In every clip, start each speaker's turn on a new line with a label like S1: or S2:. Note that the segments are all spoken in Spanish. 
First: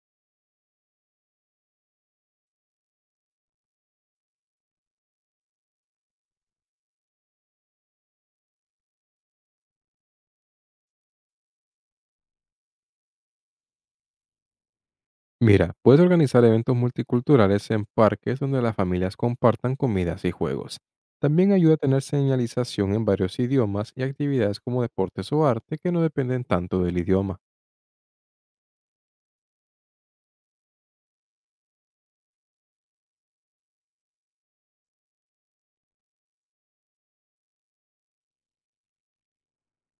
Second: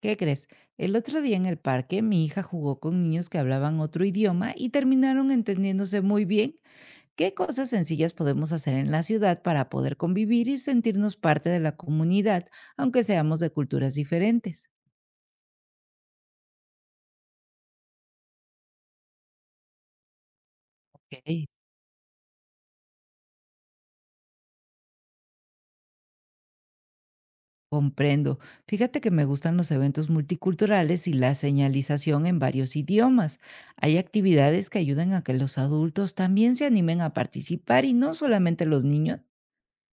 S1: ¿Qué crees? El otro día en el parque mi hija jugó con niños que hablaban otro idioma y terminaron entendiéndose muy bien. ¿Qué cosas sencillas podemos hacer en la ciudad para poder convivir y sentirnos parte de la comunidad, aunque seamos de culturas diferentes?
S2: Mira, puedes organizar eventos multiculturales en parques donde las familias compartan comidas y juegos.
S1: Ok.
S2: También ayuda a tener señalización en varios idiomas y actividades como deportes o arte que no dependen tanto del idioma.
S1: Comprendo. Fíjate que me gustan los eventos multiculturales y la señalización en varios idiomas. Hay actividades que ayudan a que los adultos también se animen a participar y no solamente los niños.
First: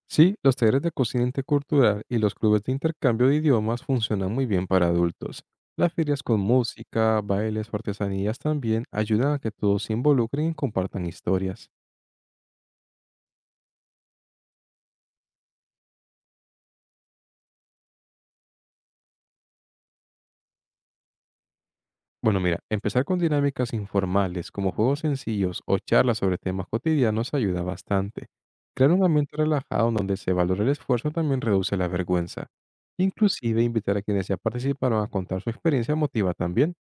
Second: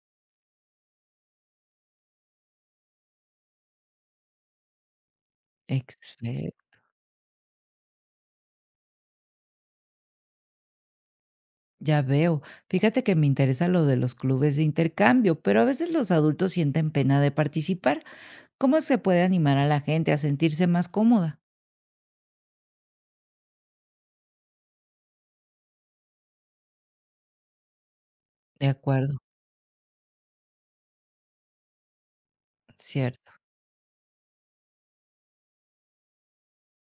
S2: Sí, los talleres de cocina intercultural y los clubes de intercambio de idiomas funcionan muy bien para adultos. Las ferias con música, bailes o artesanías también ayudan a que todos se involucren y compartan historias.
S1: Ya veo. Fíjate que me interesa lo de los clubes de intercambio, pero a veces los adultos sienten pena de participar. ¿Cómo se puede animar a la gente a sentirse más cómoda?
S2: Bueno, mira, empezar con dinámicas informales como juegos sencillos o charlas sobre temas cotidianos ayuda bastante.
S1: De
S2: Crear un
S1: acuerdo,
S2: ambiente relajado en donde se valore el esfuerzo también reduce la vergüenza.
S1: cierto.
S2: Inclusive invitar a quienes ya participaron a contar su experiencia motiva también.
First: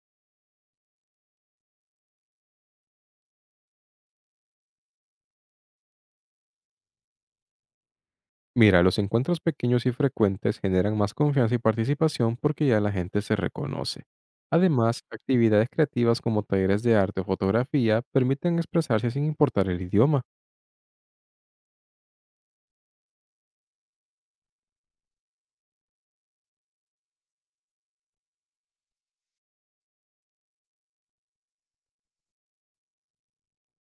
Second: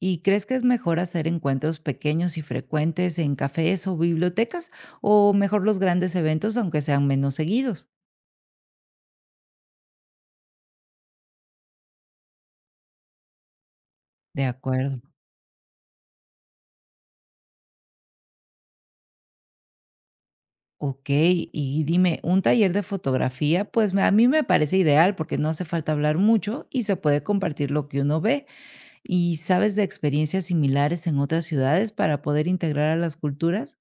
S1: ¿Y crees que es mejor hacer encuentros pequeños y frecuentes en cafés o bibliotecas o mejor los grandes eventos aunque sean menos seguidos?
S2: Mira, los encuentros pequeños y frecuentes generan más confianza y participación porque ya la gente se reconoce.
S1: De acuerdo.
S2: Además, actividades creativas como talleres de arte o fotografía permiten expresarse sin importar el idioma.
S1: Ok, y dime, un taller de fotografía, pues a mí me parece ideal porque no hace falta hablar mucho y se puede compartir lo que uno ve. ¿Y sabes de experiencias similares en otras ciudades para poder integrar a las culturas?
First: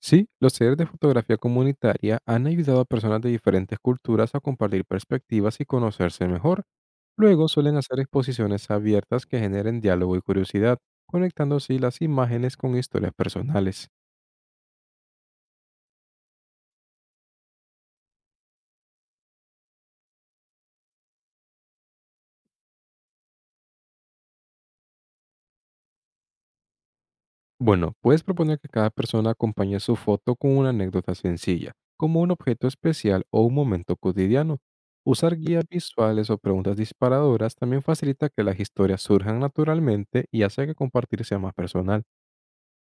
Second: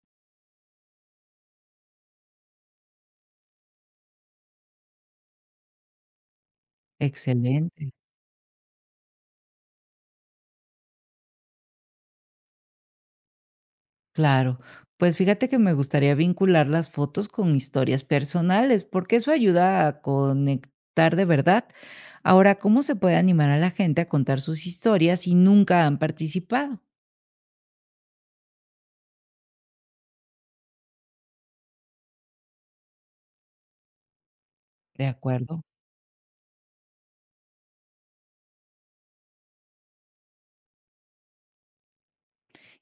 S2: Sí, los talleres de fotografía comunitaria han ayudado a personas de diferentes culturas a compartir perspectivas y conocerse mejor. Luego suelen
S1: Excelente,
S2: hacer exposiciones abiertas que generen diálogo y curiosidad, conectando así las imágenes con historias personales.
S1: claro. Pues fíjate que me gustaría vincular las fotos con historias personales, porque eso ayuda a conectar de verdad. Ahora, ¿cómo se puede animar a la gente a contar sus historias si nunca han participado?
S2: Bueno, puedes proponer que cada persona acompañe su foto con una anécdota sencilla, como un objeto especial o un momento cotidiano.
S1: De
S2: Usar
S1: acuerdo.
S2: guías visuales o preguntas disparadoras también facilita que las historias surjan naturalmente y hace que compartir sea más personal.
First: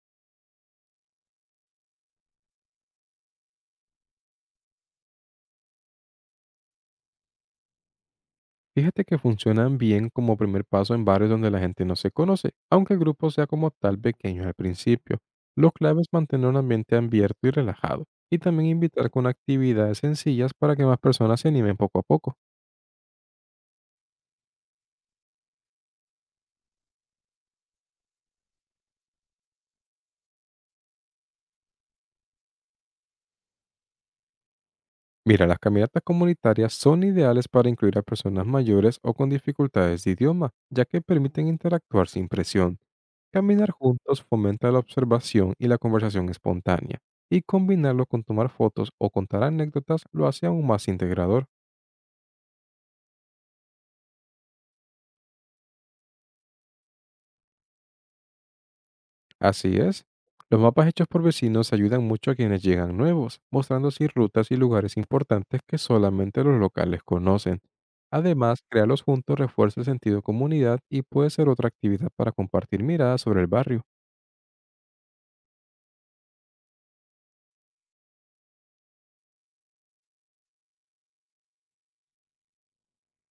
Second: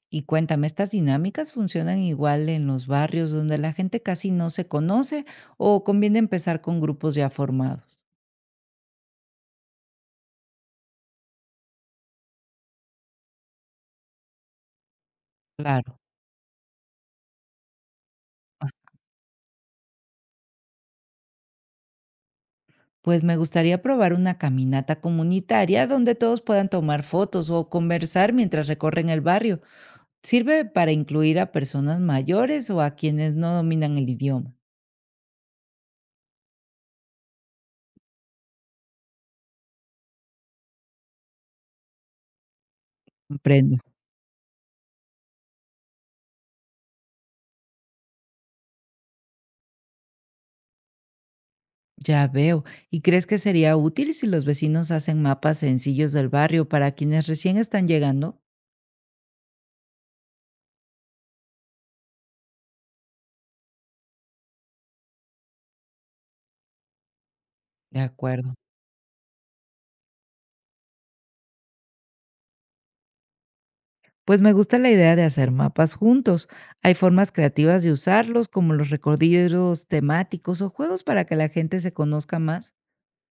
S1: Y cuéntame, ¿estas dinámicas funcionan igual en los barrios donde la gente casi no se conoce o conviene empezar con grupos ya formados?
S2: Fíjate que funcionan bien como primer paso en barrios donde la gente no se conoce, aunque el grupo sea como tal pequeño al principio. Lo
S1: Claro.
S2: clave es mantener un ambiente abierto y relajado, y también invitar con actividades sencillas para que más personas se animen poco a poco.
S1: Pues me gustaría probar una caminata comunitaria donde todos puedan tomar fotos o conversar mientras recorren el barrio. ¿Sirve para incluir a personas mayores o a quienes no dominan el idioma?
S2: Mira, las caminatas comunitarias son ideales para incluir a personas mayores o con dificultades de idioma, ya que permiten interactuar sin presión. Caminar
S1: Comprendo.
S2: juntos fomenta la observación y la conversación espontánea, y combinarlo con tomar fotos o contar anécdotas lo hace aún más integrador.
S1: Ya veo. ¿Y crees que sería útil si los vecinos hacen mapas sencillos del barrio para quienes recién están llegando?
S2: Así es. Los mapas hechos por vecinos ayudan mucho a quienes llegan nuevos, mostrando así rutas y lugares importantes que solamente los locales conocen.
S1: De acuerdo.
S2: Además, crearlos juntos refuerza el sentido de comunidad y puede ser otra actividad para compartir miradas sobre el barrio.
S1: Pues me gusta la idea de hacer mapas juntos. Hay formas creativas de usarlos, como los recorridos temáticos o juegos para que la gente se conozca más.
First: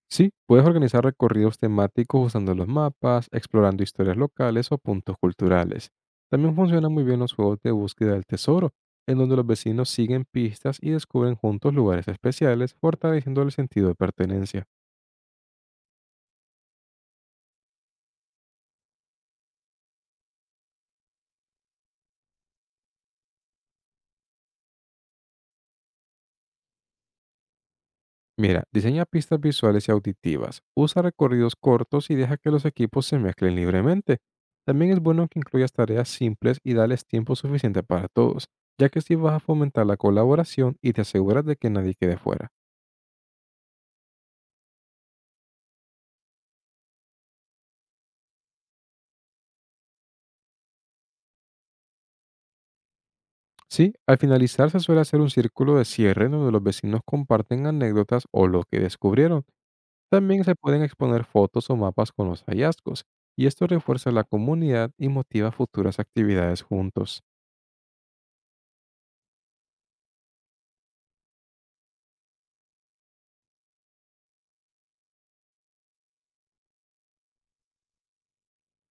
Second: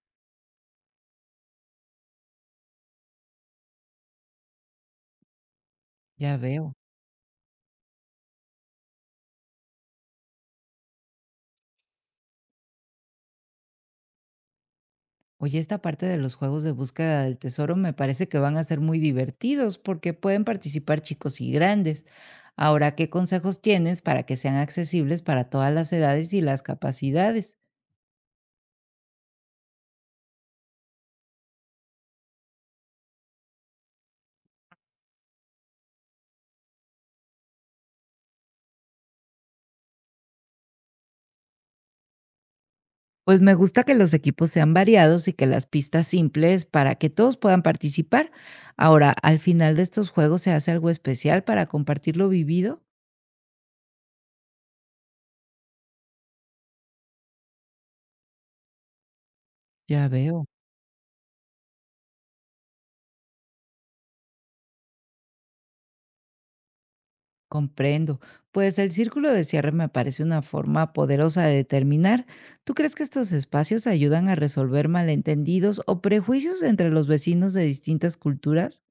S2: Sí, puedes organizar recorridos temáticos usando los mapas, explorando historias locales o puntos culturales.
S1: Ya
S2: También
S1: veo.
S2: funcionan muy bien los juegos de búsqueda del tesoro, en donde los vecinos siguen pistas y descubren juntos lugares especiales, fortaleciendo el sentido de pertenencia.
S1: Oye, esta parte de los juegos de búsqueda del tesoro me parece que van a ser muy divertidos porque pueden participar chicos y grandes. Ahora, ¿qué consejos tienes para que sean accesibles para todas las edades y las capacidades?
S2: Mira, diseña pistas visuales y auditivas, usa recorridos cortos y deja que los equipos se mezclen libremente. También es bueno que incluyas tareas simples y dales tiempo suficiente para todos, ya que así vas a fomentar la colaboración y te aseguras de que nadie quede fuera.
S1: Pues me gusta que los equipos sean variados y que las pistas simples para que todos puedan participar. Ahora, al final de estos juegos se hace algo especial para compartir lo vivido.
S2: Sí, al finalizar se suele hacer un círculo de cierre donde los vecinos comparten anécdotas o lo que descubrieron.
S1: Ya
S2: También
S1: veo.
S2: se pueden exponer fotos o mapas con los hallazgos, y esto refuerza la comunidad y motiva futuras actividades juntos.
S1: Comprendo. Pues el círculo de cierre me parece una forma poderosa de determinar. ¿Tú crees que estos espacios ayudan a resolver malentendidos o prejuicios entre los vecinos de distintas culturas?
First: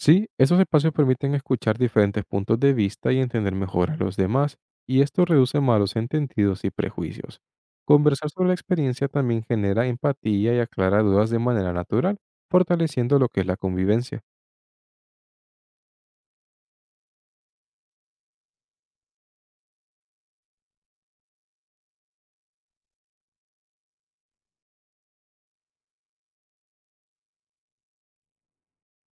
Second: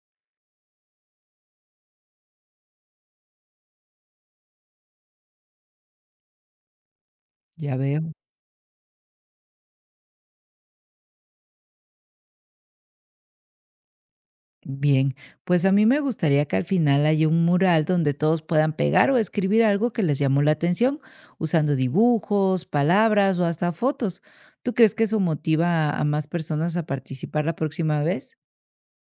S2: Sí, esos espacios permiten escuchar diferentes puntos de vista y entender mejor a los demás, y esto reduce malos entendidos y prejuicios.
S1: Ya veo.
S2: Conversar sobre la experiencia también genera empatía y aclara dudas de manera natural, fortaleciendo lo que es la convivencia.
S1: Bien, pues a mí me gustaría que al final haya un mural donde todos puedan pegar o escribir algo que les llamó la atención, usando dibujos, palabras o hasta fotos. ¿Tú crees que eso motiva a más personas a participar la próxima vez?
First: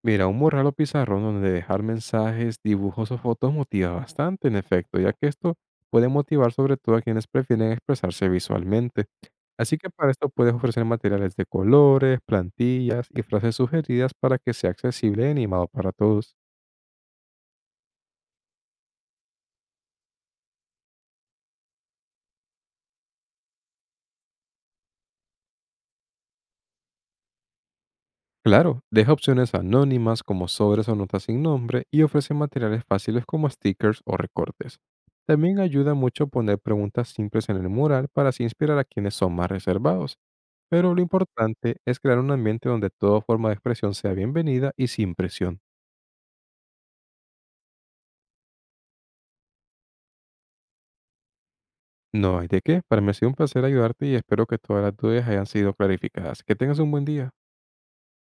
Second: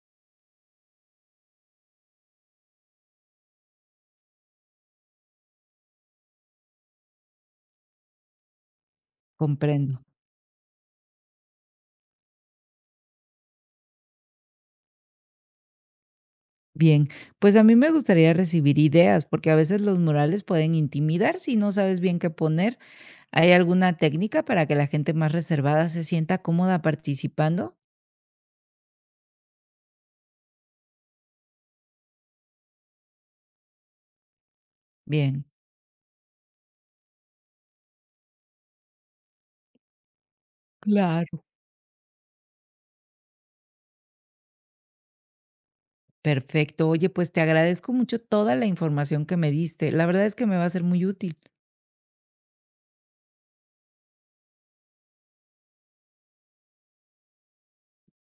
S2: Mira, un mural o pizarrón donde dejar mensajes, dibujos o fotos motiva bastante, en efecto, ya que esto puede motivar sobre todo a quienes prefieren expresarse visualmente. Así que
S1: Comprendo.
S2: para esto puedes ofrecer materiales de colores, plantillas y frases sugeridas para que sea accesible y animado para todos.
S1: Bien, pues a mí me gustaría recibir ideas, porque a veces los murales pueden intimidar si no sabes bien qué poner. ¿Hay alguna técnica para que la gente más reservada se sienta cómoda participando?
S2: Claro, deja opciones anónimas como sobres o notas sin nombre y ofrece materiales fáciles como stickers o recortes.
S1: Bien.
S2: También ayuda mucho poner preguntas simples en el mural para así inspirar a quienes son más reservados. Pero lo
S1: Claro,
S2: importante es crear un ambiente donde toda forma de expresión sea bienvenida y sin presión.
S1: perfecto. Oye, pues te agradezco mucho toda la información que me diste. La verdad es que me va a ser muy útil.
S2: No hay de qué, para mí ha sido un placer ayudarte y espero que todas las dudas hayan sido clarificadas. Que tengas un buen día.